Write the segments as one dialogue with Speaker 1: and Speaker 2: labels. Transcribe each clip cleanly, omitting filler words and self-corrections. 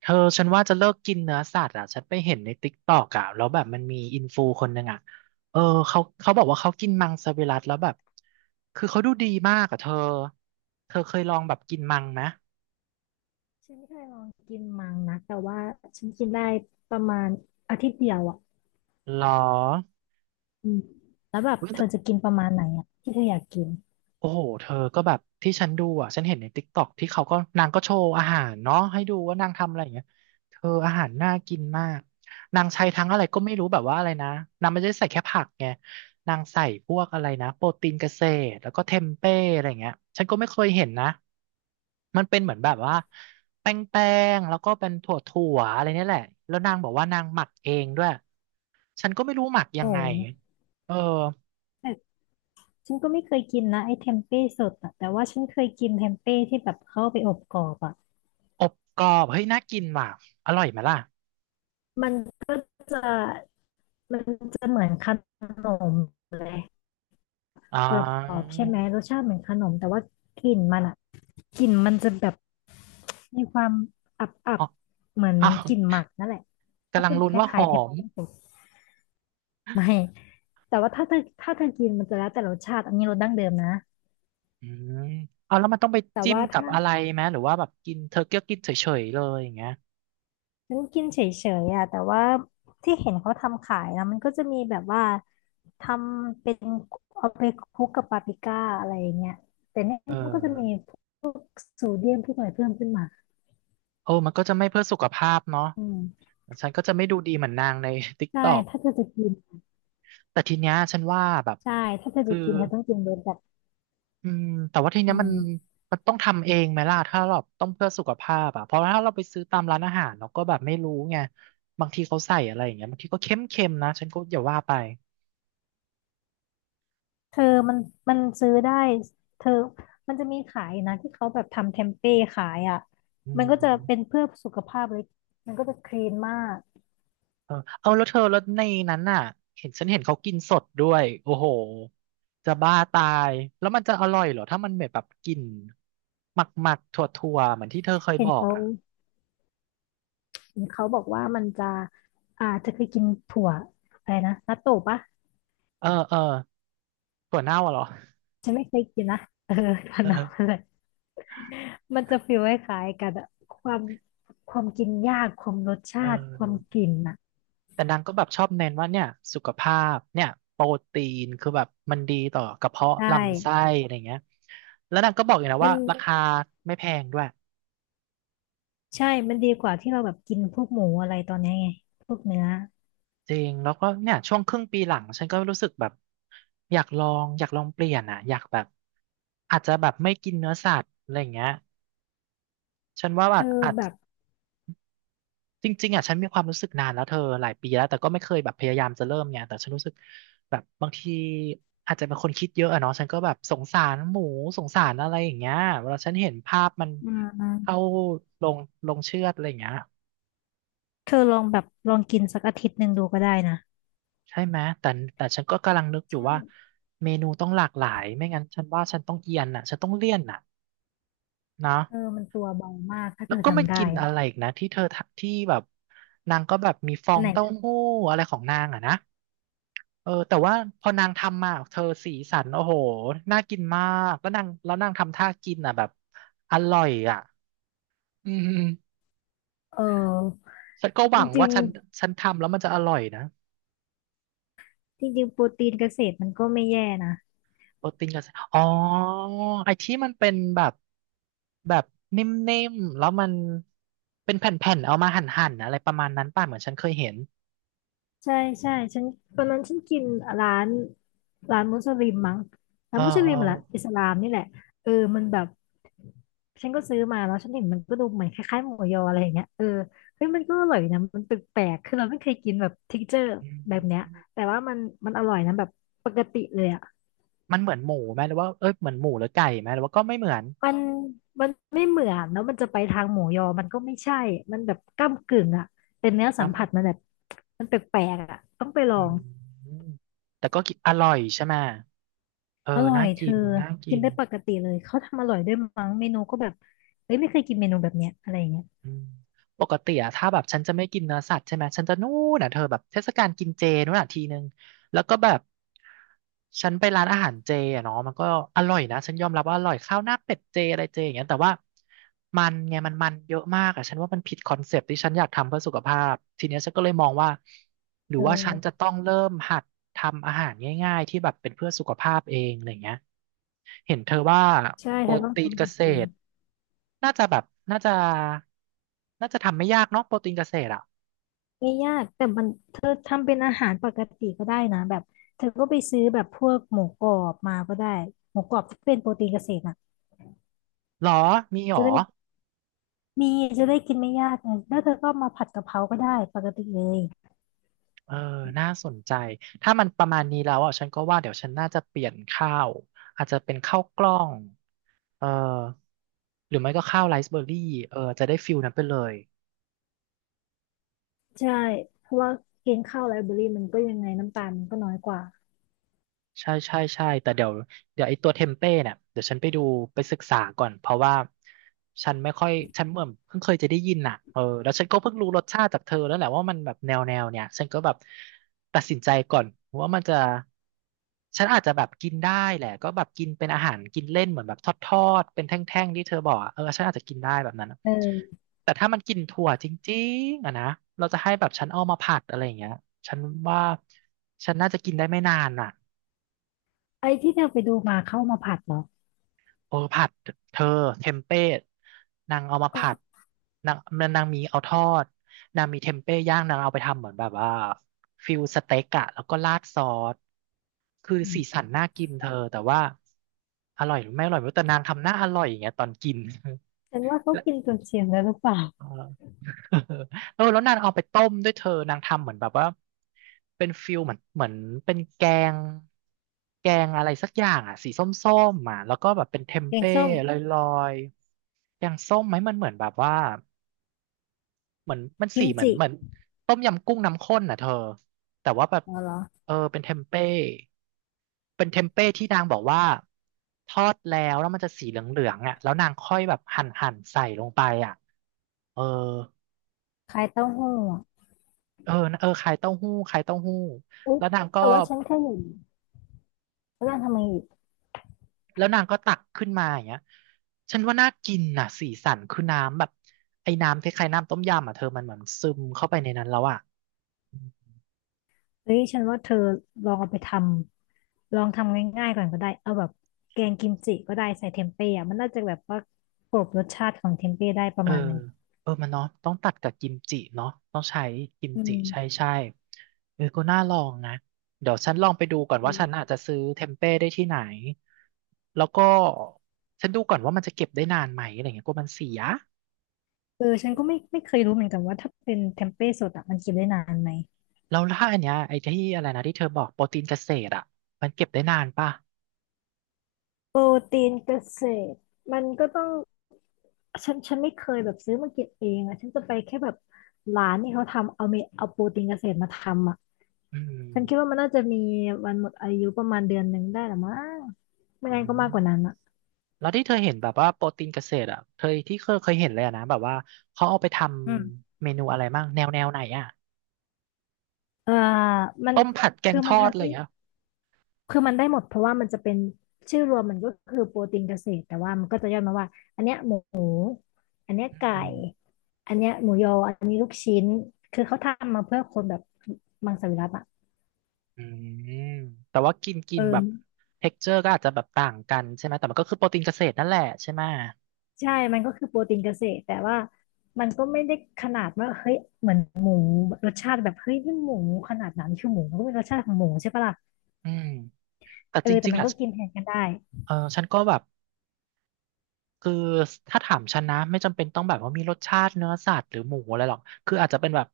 Speaker 1: เธอฉันว่าจะเลิกกินเนื้อสัตว์อ่ะฉันไปเห็นในติ๊กตอกอ่ะแล้วแบบมันมีอินฟูคนหนึ่งอ่ะเออเขาบอกว่าเขากินมังสวิรัติแล้วแบบคือเขาดูดีมากอ่ะเธอเธอเคยลองแบบกินมังไหม
Speaker 2: ฉันไม่เคยลองกินมังนะแต่ว่าฉันกินได้ประมาณอาทิตย์เดียวอ่ะ
Speaker 1: หรอ
Speaker 2: อืมแล้วแบบเธอจะกินประมาณไหนอ่ะที่เธออยากกิน
Speaker 1: โอ้โหเธอก็แบบที่ฉันดูอ่ะ ฉันเห็นในติ๊กต็อกที่เขาก็นางก็โชว์อาหารเนาะให้ดูว่านางทำอะไรอย่างเงี้ยเธออาหารน่ากินมากนางใช้ทั้งอะไรก็ไม่รู้แบบว่าอะไรนะนางไม่ได้ใส่แค่ผักไงนางใส่พวกอะไรนะโปรตีนเกษตรแล้วก็เทมเป้อะไรอย่างเงี้ยฉันก็ไม่เคยเห็นนะมันเป็นเหมือนแบบว่าแป้งแล้วก็เป็นถั่วอะไรเนี่ยแหละแล้วนางบอกว่านางหมักเองด้วย ฉันก็ไม่รู้หมักยั
Speaker 2: โอ้
Speaker 1: งไง
Speaker 2: โห
Speaker 1: เออ
Speaker 2: แต่ฉันก็ไม่เคยกินนะไอ้เทมเป้สดอะแต่ว่าฉันเคยกินเทมเป้ที่แบบเข้าไปอบกรอบอ่ะ
Speaker 1: อบกรอบเฮ้ยน่ากินว่ะ อร่อยไหมล่ะ
Speaker 2: มันก็จะมันจะเหมือนขนมเลย
Speaker 1: อ่
Speaker 2: กรอ
Speaker 1: า
Speaker 2: บๆใช่ไหมรสชาติเหมือนขนมแต่ว่ากลิ่นมันอ่ะกลิ่นมันจะแบบมีความอับ
Speaker 1: อ๋อ
Speaker 2: ๆเหมือน
Speaker 1: อ้าว
Speaker 2: กลิ่นหมักนั่นแหละก็
Speaker 1: กำลัง
Speaker 2: จะ
Speaker 1: ลุ้น
Speaker 2: ค
Speaker 1: ว่าห
Speaker 2: ล้ายๆเท
Speaker 1: อ
Speaker 2: ม
Speaker 1: ม
Speaker 2: เป้สด ไม่ แต่ว่าถ้าเธอกินมันจะแล้วแต่รสชาติอันนี้รสดั้งเดิมนะ
Speaker 1: อืมเอาแล้วมันต้องไป
Speaker 2: แต่
Speaker 1: จิ้ม
Speaker 2: ว่า
Speaker 1: กับ
Speaker 2: ถ้า
Speaker 1: อะไรไหม หรือว่าแบบกินเธอเกี้ยวกินเฉยๆเลยอย่างเงี้ย
Speaker 2: ฉันกินเฉยๆอ่ะแต่ว่าที่เห็นเขาทำขายนะมันก็จะมีแบบว่าทำเป็นเอาไปคลุกกับปาปริก้าอะไรอย่างเงี้ยแต่เนี่ย
Speaker 1: เออ
Speaker 2: มันก็จะมีพวกโซเดียมพวกอะไรเพิ่มขึ้นมา
Speaker 1: โอ้มันก็จะไม่เพื่อสุขภาพเนาะ
Speaker 2: อืม
Speaker 1: ฉันก็จะไม่ดูดีเหมือนนางใน ติ๊ก
Speaker 2: ใช่
Speaker 1: ตอก
Speaker 2: ถ้าเธอจะกิน
Speaker 1: แต่ทีเนี้ยฉันว่าแบบ
Speaker 2: ใช่ถ้าเธอ
Speaker 1: คื
Speaker 2: จะ
Speaker 1: อ
Speaker 2: กินเธอต้องกินรสแบบ
Speaker 1: อืมแต่ว่าทีเนี้
Speaker 2: อื
Speaker 1: ยมัน
Speaker 2: ม
Speaker 1: มันต้องทำเองไหมล่ะ ถ้าเราต้องเพื่อสุขภาพอะเพราะถ้าเราไปซื้อตามร้านอาหารเราก็แบบไม่รู้ไง บางทีเขาใส่อะไรอย่างเงี้ยบางทีก็เค็มๆนะฉันก็อย่าว่าไป
Speaker 2: เธอมันมันซื้อได้เธอมันจะมีขายนะที่เขาแบบทำเทมเป้ขายอ่ะ
Speaker 1: อื
Speaker 2: มันก็จะ
Speaker 1: ม
Speaker 2: เป็นเพื่อสุขภาพเลยมันก็จะคลีนมาก
Speaker 1: เออเอาแล้วเธอแล้วในนั้นน่ะเห็นฉันเห็นเขากินสดด้วย โอ้โห จะบ้าตาย แล้วมันจะอร่อยเหรอ ถ้ามันเหมือนแบบกลิ่นหมักหมักถั่วถั่วๆเหมือนที่เธอเคย
Speaker 2: เห็
Speaker 1: บ
Speaker 2: น
Speaker 1: อก
Speaker 2: เขา
Speaker 1: อ่ะ
Speaker 2: เห็นเขาบอกว่ามันจะอ่าเธอเคยกินถั่วอะไรนะนัตโตะปะ
Speaker 1: เออเออถั่วเน่าอะเหรอ
Speaker 2: ฉันไม่เคยกินนะเออพนมอะ
Speaker 1: เออ
Speaker 2: ไรมันจะฟีลคล้ายๆกันอะความความกินยากความรส
Speaker 1: เอ
Speaker 2: ชาติความ
Speaker 1: อ
Speaker 2: กลิ่นอ่ะ
Speaker 1: แต่นางก็แบบชอบเน้นว่าเนี่ยสุขภาพเนี่ยโปรตีนคือแบบมันดีต่อกระเพาะ
Speaker 2: ใช่
Speaker 1: ลำไส้อะไรเงี้ยแล้วนางก็บอกอีกนะ
Speaker 2: มัน
Speaker 1: ว่าราคาไม่แพงด้วย
Speaker 2: ใช่มันดีกว่าที่เราแบบกินพวกหมูอะไรตอนเนี้ยไงพวกเนื้อ
Speaker 1: จริงแล้วก็เนี่ยช่วงครึ่งปีหลังฉันก็รู้สึกแบบอยากลองเปลี่ยนอ่ะอยากแบบอาจจะแบบไม่กินเนื้อสัตว์อะไรอย่างเงี้ยฉันว่าแบ
Speaker 2: เธ
Speaker 1: บ
Speaker 2: อ
Speaker 1: อาจ
Speaker 2: แบบ
Speaker 1: จริงๆอ่ะฉันมีความรู้สึกนานแล้วเธอหลายปีแล้วแต่ก็ไม่เคยแบบพยายามจะเริ่มเนี่ยแต่ฉันรู้สึกแบบบางทีอาจจะเป็นคนคิดเยอะอะเนาะฉันก็แบบสงสารหมูสงสารอะไรอย่างเงี้ยเวลาฉันเห็นภาพมัน
Speaker 2: อื
Speaker 1: เข้า
Speaker 2: ม
Speaker 1: ลงลงเชือดอะไรอย่างเงี้ย
Speaker 2: เธอลองแบบลองกินสักอาทิตย์หนึ่งดูก็ได้นะ
Speaker 1: ใช่ไหมแต่แต่ฉันก็กำลังนึกอยู่
Speaker 2: ใช่
Speaker 1: ว่าเมนูต้องหลากหลายไม่งั้นฉันว่าฉันต้องเอียนอ่ะฉันต้องเลี่ยนอ่ะนะ
Speaker 2: เออมันตัวเบามากถ้าเธ
Speaker 1: แล้ว
Speaker 2: อ
Speaker 1: ก็มัน
Speaker 2: ทำ
Speaker 1: กิ
Speaker 2: ได้
Speaker 1: น
Speaker 2: อะ
Speaker 1: อะไรอีกนะที่เธอทะที่แบบนางก็แบบมีฟอ
Speaker 2: อัน
Speaker 1: ง
Speaker 2: ไหน
Speaker 1: เต้า
Speaker 2: นะ
Speaker 1: หู้อะไรของนางอ่ะนะเออแต่ว่าพอนางทำมาเธอสีสันโอ้โหน่ากินมากแล้วนางทำท่ากินอ่ะแบบอร่อยอ่ะอืม
Speaker 2: เออ
Speaker 1: ฉันก็ห
Speaker 2: จ
Speaker 1: วัง
Speaker 2: ริ
Speaker 1: ว่า
Speaker 2: ง
Speaker 1: ฉันทำแล้วมันจะอร่อยนะ
Speaker 2: ๆจริงๆโปรตีนเกษตรมันก็ไม่แย่นะ
Speaker 1: โปรตีนกับอ๋อไอ้ที่มันเป็นแบบแบบนิ่มๆแล้วมันเป็นแผ่นๆเอามาหั่นๆอะไรประมาณนั้นป่ะเหมือนฉันเคยเห็น
Speaker 2: ใช่ใช่ฉันตอนนั้นฉันกินร้านมุสลิมมั้ง ร้า
Speaker 1: เอ
Speaker 2: น
Speaker 1: อ
Speaker 2: มุส
Speaker 1: เออ
Speaker 2: ลิมหรืออิสลามนี่แหละเออมันแบบฉันก็ซื้อมาแล้วฉันเห็นมันก็ดูเหมือนคล้ายๆหมูยออะไรอย่างเงี้ยเออเฮ้ยมันก็อร่อยนะมันแปลกๆคือเราไม่เคยกินแบบ texture
Speaker 1: อื
Speaker 2: แบบเนี้ย
Speaker 1: ม
Speaker 2: แต่ว่ามันอร่อยนะแบบปกติเลยอะ
Speaker 1: มันเหมือนหมูไหมหรือว่าเอ้ยเหมือนหมูหรือไก่ไหมหรือว่าก็ไม่เหมือน
Speaker 2: มันมันไม่เหมือนแล้วมันจะไปทางหมูยอมันก็ไม่ใช่มันแบบก้ำกึ่งอ่ะเป็นเนื้อสัมผัส
Speaker 1: จ
Speaker 2: มันแบบมันแปลกๆอ่ะต้องไปล
Speaker 1: ำ
Speaker 2: อง
Speaker 1: อืมแต่ก็กินอร่อยใช่ไหมเออ
Speaker 2: อร่อ
Speaker 1: น่า
Speaker 2: ยเธ
Speaker 1: กิ
Speaker 2: อ
Speaker 1: นน่า
Speaker 2: กิ
Speaker 1: กิ
Speaker 2: น
Speaker 1: น
Speaker 2: ได้ปกติเลยเขาทำอร่อยด้วยมั้งเมนูก็แบบเฮ้ยไม่เคยกินเมนูแบบเนี้ยอะไรอย่างเงี้ย
Speaker 1: อืมปกติอะถ้าแบบฉันจะไม่กินเนื้อสัตว์ใช่ไหมฉันจะนู่นอะเธอแบบเทศกาลกินเจนู่นอะทีนึงแล้วก็แบบฉันไปร้านอาหารเจอะเนาะมันก็อร่อยนะฉันยอมรับว่าอร่อยข้าวหน้าเป็ดเจอะไรเจอย่างเงี้ยแต่ว่ามันไงมันเยอะมากอะฉันว่ามันผิดคอนเซปต์ที่ฉันอยากทำเพื่อสุขภาพทีเนี้ยฉันก็เลยมองว่าหรือ
Speaker 2: เอ
Speaker 1: ว่าฉันจะ
Speaker 2: อ
Speaker 1: ต้องเริ่มหัดทำอาหารง่ายๆที่แบบเป็นเพื่อสุขภาพเองอะไรเงี้ย เห็นเธอว่า
Speaker 2: ใช่
Speaker 1: โป
Speaker 2: เธ
Speaker 1: ร
Speaker 2: อต้อง
Speaker 1: ตีนเก
Speaker 2: ทำหา
Speaker 1: ษ
Speaker 2: เอง
Speaker 1: ตรน่าจะแบบน่าจะน่าจะทำไม่ยากเนาะโปรตีนเกษตรอ่ะ
Speaker 2: ไม่ยากแต่มันเธอทำเป็นอาหารปกติก็ได้นะแบบเธอก็ไปซื้อแบบพวกหมูกรอบมาก็ได้หมูกรอบที่เป็นโปรตีนเกษตรอ่ะ
Speaker 1: หรอมีหร
Speaker 2: จะ
Speaker 1: อ
Speaker 2: ได้ มีจะได้กินไม่ยากไงแล้วเธอก็มาผัดกะเพราก็ได้ปกติเลย
Speaker 1: เออน่าสนใจถ้ามันประมาณนี้แล้วอ่ะฉันก็ว่าเดี๋ยวฉันน่าจะเปลี่ยนข้าวอาจจะเป็นข้าวกล้องเออหรือไม่ก็ข้าวไรซ์เบอร์รี่เออจะได้ฟิลนั้นไปเลย
Speaker 2: ใช่เพราะว่ากินข้าวไลฟ์เบอรี่มันก็ยังไงน้ำตาลมันก็น้อยกว่า
Speaker 1: ใช่ใช่ใช่แต่เดี๋ยวไอ้ตัวเทมเป้เนี่ยเดี๋ยวฉันไปดูไปศึกษาก่อนเพราะว่าฉันไม่ค่อยฉันเหมือนเพิ่งเคยจะได้ยินน่ะเออแล้วฉันก็เพิ่งรู้รสชาติจากเธอแล้วแหละว่ามันแบบแนวเนี่ยฉันก็แบบตัดสินใจก่อนว่ามันจะฉันอาจจะแบบกินได้แหละก็แบบกินเป็นอาหารกินเล่นเหมือนแบบทอดๆเป็นแท่งๆที่เธอบอกอะเออฉันอาจจะกินได้แบบนั้นอะ
Speaker 2: เออ
Speaker 1: แต่ถ้ามันกินถั่วจริงๆอะนะเราจะให้แบบฉันเอามาผัดอะไรอย่างเงี้ยฉันว่าฉันน่าจะกินได้ไม่นานน่ะ
Speaker 2: ไอ้ที่เธอไปดูมาเข้ามาผัดเหรอ
Speaker 1: โอ้ผัดเธอเทมเป้นางเอามา
Speaker 2: อ๋อ
Speaker 1: ผัดนางนางมีเอาทอดนางมีเทมเป้ย่างนางเอาไปทำเหมือนแบบว่าฟิลสเต็กอะแล้วก็ราดซอสคือ
Speaker 2: อื
Speaker 1: สีสั
Speaker 2: ม
Speaker 1: นน่ากินเธอแต่ว่าอร่อยหรือไม่อร่อยไม่รู้แต่นางทำหน้าอร่อยอย่างเงี้ยตอนกิน
Speaker 2: ฉันว่าเขา
Speaker 1: และ
Speaker 2: กินจนเสียงแล้วหรือเปล่า
Speaker 1: เออ เออแล้วนางเอาไปต้มด้วยเธอนางทำเหมือนแบบว่าเป็นฟิลเหมือนเหมือนเป็นแกงแกงอะไรสักอย่างอ่ะสีส้มๆอ่ะแล้วก็แบบเป็นเทม
Speaker 2: แกง
Speaker 1: เป้
Speaker 2: ส้ม
Speaker 1: ลอยๆแกงส้มไหมมันเหมือนแบบว่าเหมือนมัน
Speaker 2: กิ
Speaker 1: สี
Speaker 2: ม
Speaker 1: เหมือน
Speaker 2: จิ
Speaker 1: เหมือนต้มยำกุ้งน้ำข้นน่ะเธอแต่ว่าแบบ
Speaker 2: เอเหรอ
Speaker 1: เออเป็นเทมเป้เป็นเทมเป้ที่นางบอกว่าทอดแล้วมันจะสีเหลืองๆอ่ะแล้วนางค่อยแบบหั่นใส่ลงไปอ่ะเออ
Speaker 2: คล้ายเต้าหู้อะ
Speaker 1: เออเออขายเต้าหู้ขายเต้าหู้
Speaker 2: อุ๊ย
Speaker 1: แล้วนางก็
Speaker 2: แต่ว่าฉันแค่เห็นแล้วนางทำไมอีก
Speaker 1: แล้วนางก็ตักขึ้นมาอย่างเงี้ยฉันว่าน่ากินน่ะสีสันคือน้ำแบบไอ้น้ำคล้ายๆน้ำต้มยำอ่ะเธอมันเหมือนซึมเข้าไปในนั้นแล้วอ่ะ
Speaker 2: เฮ้ยฉันว่าเธอลองเอาไปทำลองทำง่ายๆก่อนก็ได้เอาแบบแกงกิมจิก็ได้ใส่เทมเป้อะมันน่าจะแบบว่ากลบรสชาติของเทมเป้ได้ป
Speaker 1: เอ
Speaker 2: ระ
Speaker 1: อ
Speaker 2: มาณนึง
Speaker 1: เออมันเนาะต้องตัดกับกิมจิเนาะต้องใช้กิม
Speaker 2: อื
Speaker 1: จิใช่
Speaker 2: ม
Speaker 1: ใช่เออก็น่าลองนะเดี๋ยวฉันลองไปดูก่อน
Speaker 2: อื
Speaker 1: ว่าฉันอา
Speaker 2: ม
Speaker 1: จจะซื้อเทมเป้ได้ที่ไหนแล้วก็ฉันดูก่อนว่ามันจะเก็บได้นานไหมอะไรเงี้ยกลัวมันเสีย
Speaker 2: เออฉันก็ไม่เคยรู้เหมือนกันว่าถ้าเป็นเทมเป้สดอะมันกินได้นานไหม
Speaker 1: แล้วถ้าอันเนี้ยไอ้ที่อะไรนะที่เธอบอกโปรตีนเกษตรอ่ะมันเก็บได้นานป่ะ
Speaker 2: โปรตีนเกษตรมันก็ต้องฉันไม่เคยแบบซื้อมาเกิบเองอะฉันจะไปแค่แบบร้านที่เขาทำเอาเมเอาโปรตีนเกษตรมาทำอะ
Speaker 1: อื
Speaker 2: ฉันคิดว่า
Speaker 1: ม
Speaker 2: มันน่าจะมีวันหมดอายุประมาณเดือนหนึ่งได้หรือมั้งไม่
Speaker 1: อื
Speaker 2: งั้นก็มาก
Speaker 1: ม
Speaker 2: กว่านั้นอะ
Speaker 1: แล้วที่เธอเห็นแบบว่าโปรตีนเกษตรอ่ะเธอที่เคยเห็นเลยอะนะแบบว่าเขาเอาไปท
Speaker 2: อืม
Speaker 1: ำเมนูอะไรบ้างแนวไหนอ่ะ
Speaker 2: เอ่อมัน
Speaker 1: ต้มผัดแก
Speaker 2: คื
Speaker 1: ง
Speaker 2: อ
Speaker 1: ท
Speaker 2: มัน
Speaker 1: อดอะ
Speaker 2: ทำ
Speaker 1: ไรอ
Speaker 2: ได้
Speaker 1: ย่างเงี้ย
Speaker 2: คือมันได้หมดเพราะว่ามันจะเป็นชื่อรวมมันก็คือโปรตีนเกษตรแต่ว่ามันก็จะย่อมาว่าอันเนี้ยหมูอันเนี้ยไก่
Speaker 1: อืม
Speaker 2: อันเนี้ยหมูยออันนี้ลูกชิ้นคือเขาทำมาเพื่อคนแบบมังสวิรัติอ่ะ
Speaker 1: อืมแต่ว่ากินกิ
Speaker 2: เอ
Speaker 1: นแบบ
Speaker 2: อ
Speaker 1: เท็กเจอร์ก็อาจจะแบบต่างกันใช่ไหมแต่มันก็คือโปรตีนเกษตรนั่นแหละใช่ไหม
Speaker 2: ใช่มันก็คือโปรตีนเกษตรแต่ว่ามันก็ไม่ได้ขนาดว่าเฮ้ยเหมือนหมูรสชาติแบบเฮ้ยนี่หมูขนาดนั้นคือหมูมันก็เป็นรสชาติของหมูใช่ปะล่ะ
Speaker 1: อืมแต่
Speaker 2: เออ
Speaker 1: จ
Speaker 2: แต่
Speaker 1: ริง
Speaker 2: มั
Speaker 1: ๆ
Speaker 2: น
Speaker 1: อ่ะ
Speaker 2: ก็กินแทนกันได้
Speaker 1: เออฉันก็แบบ คือถ้าถามฉันนะไม่จำเป็นต้องแบบว่ามีรสชาติเนื้อสัตว์หรือหมูอะไรหรอกคืออาจจะเป็นแบบ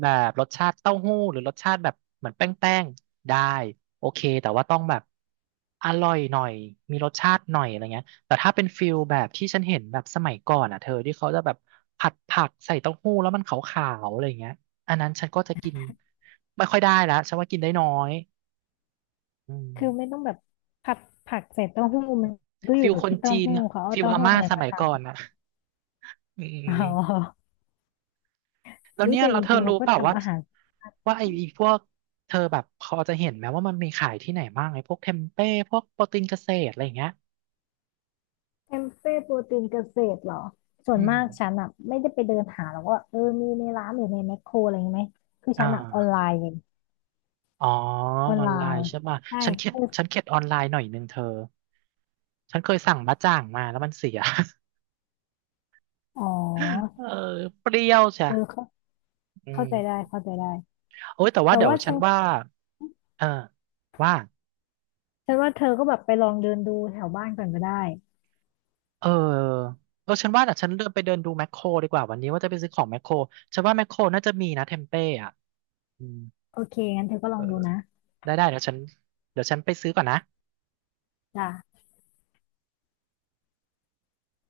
Speaker 1: แบบรสชาติเต้าหู้หรือรสชาติแบบเหมือนแป้งแป้งได้โอเคแต่ว่าต้องแบบอร่อยหน่อยมีรสชาติหน่อยอะไรเงี้ยแต่ถ้าเป็นฟิลแบบที่ฉันเห็นแบบสมัยก่อนอ่ะเธอที่เขาจะแบบผัดผักใส่เต้าหู้แล้วมันขาวๆอะไรเงี้ยอันนั้นฉันก็จะกินไม่ค่อยได้แล้วฉันว่ากินได้น้อยอืม
Speaker 2: คือไม่ต้องแบบผัดผักใส่เต้าหู้มันก็อ
Speaker 1: ฟิ
Speaker 2: ยู่
Speaker 1: ลคน
Speaker 2: ที่เต้า
Speaker 1: จีน
Speaker 2: หู้เขาเอา
Speaker 1: ฟิล
Speaker 2: เต้า
Speaker 1: อา
Speaker 2: หู้
Speaker 1: ม่า
Speaker 2: อะไร
Speaker 1: ส
Speaker 2: มา
Speaker 1: มัย
Speaker 2: ทำ
Speaker 1: ก่อนอ่ะอื
Speaker 2: อ๋
Speaker 1: ม
Speaker 2: อ
Speaker 1: แล้ว
Speaker 2: นี่
Speaker 1: เนี่ย
Speaker 2: แต่
Speaker 1: เรา
Speaker 2: จ
Speaker 1: เธอ
Speaker 2: ริงๆเรา
Speaker 1: รู้
Speaker 2: ก็
Speaker 1: เปล่าว่า
Speaker 2: ทำอาหาร
Speaker 1: ว่าไอ้พวกเธอแบบพอจะเห็นไหมว่ามันมีขายที่ไหนบ้างไอ้พวกเทมเป้พวกโปรตีนเกษตรอะไรอย่างเงี้ย
Speaker 2: เทมเป้โปรตีนเกษตรเหรอส่ว
Speaker 1: อื
Speaker 2: น
Speaker 1: ม
Speaker 2: มากฉันอ่ะไม่ได้ไปเดินหาหรอกว่าเออมีในร้านหรือในแมคโครอะไรอย่างงี้ไหมคือ
Speaker 1: อ่า
Speaker 2: ฉันอ่ะออนไลน์เลย
Speaker 1: อ๋อ
Speaker 2: ออน
Speaker 1: ออ
Speaker 2: ไล
Speaker 1: นไลน์
Speaker 2: น์
Speaker 1: ใช่ป่ะ
Speaker 2: ใช่คือ
Speaker 1: ฉันเข็ดออนไลน์หน่อยนึงเธอฉันเคยสั่งบะจ่างมาแล้วมันเสีย
Speaker 2: อ๋อ
Speaker 1: เออเปรี้ยวใช่
Speaker 2: เออ
Speaker 1: อื
Speaker 2: เข้า
Speaker 1: ม
Speaker 2: ใจได้เข้าใจได้
Speaker 1: โอ้ยแต่ว่า
Speaker 2: แต่
Speaker 1: เดี๋ยว
Speaker 2: ว่า
Speaker 1: ฉั
Speaker 2: ฉั
Speaker 1: น
Speaker 2: น
Speaker 1: ว่าเออว่า
Speaker 2: ว่าเธอก็แบบไปลองเดินดูแถวบ้านก่อนก็ได้
Speaker 1: เออเออฉันว่าแต่ฉันเดินไปเดินดูแมคโครดีกว่าวันนี้ว่าจะไปซื้อของแมคโครฉันว่าแมคโครน่าจะมีนะเทมเป้อะอืม
Speaker 2: โอเคงั้นเธอก็ล
Speaker 1: เอ
Speaker 2: อ
Speaker 1: อ
Speaker 2: งดูนะ
Speaker 1: ได้ได้เดี๋ยวฉันไปซื้อก่อนนะ
Speaker 2: จ้ะ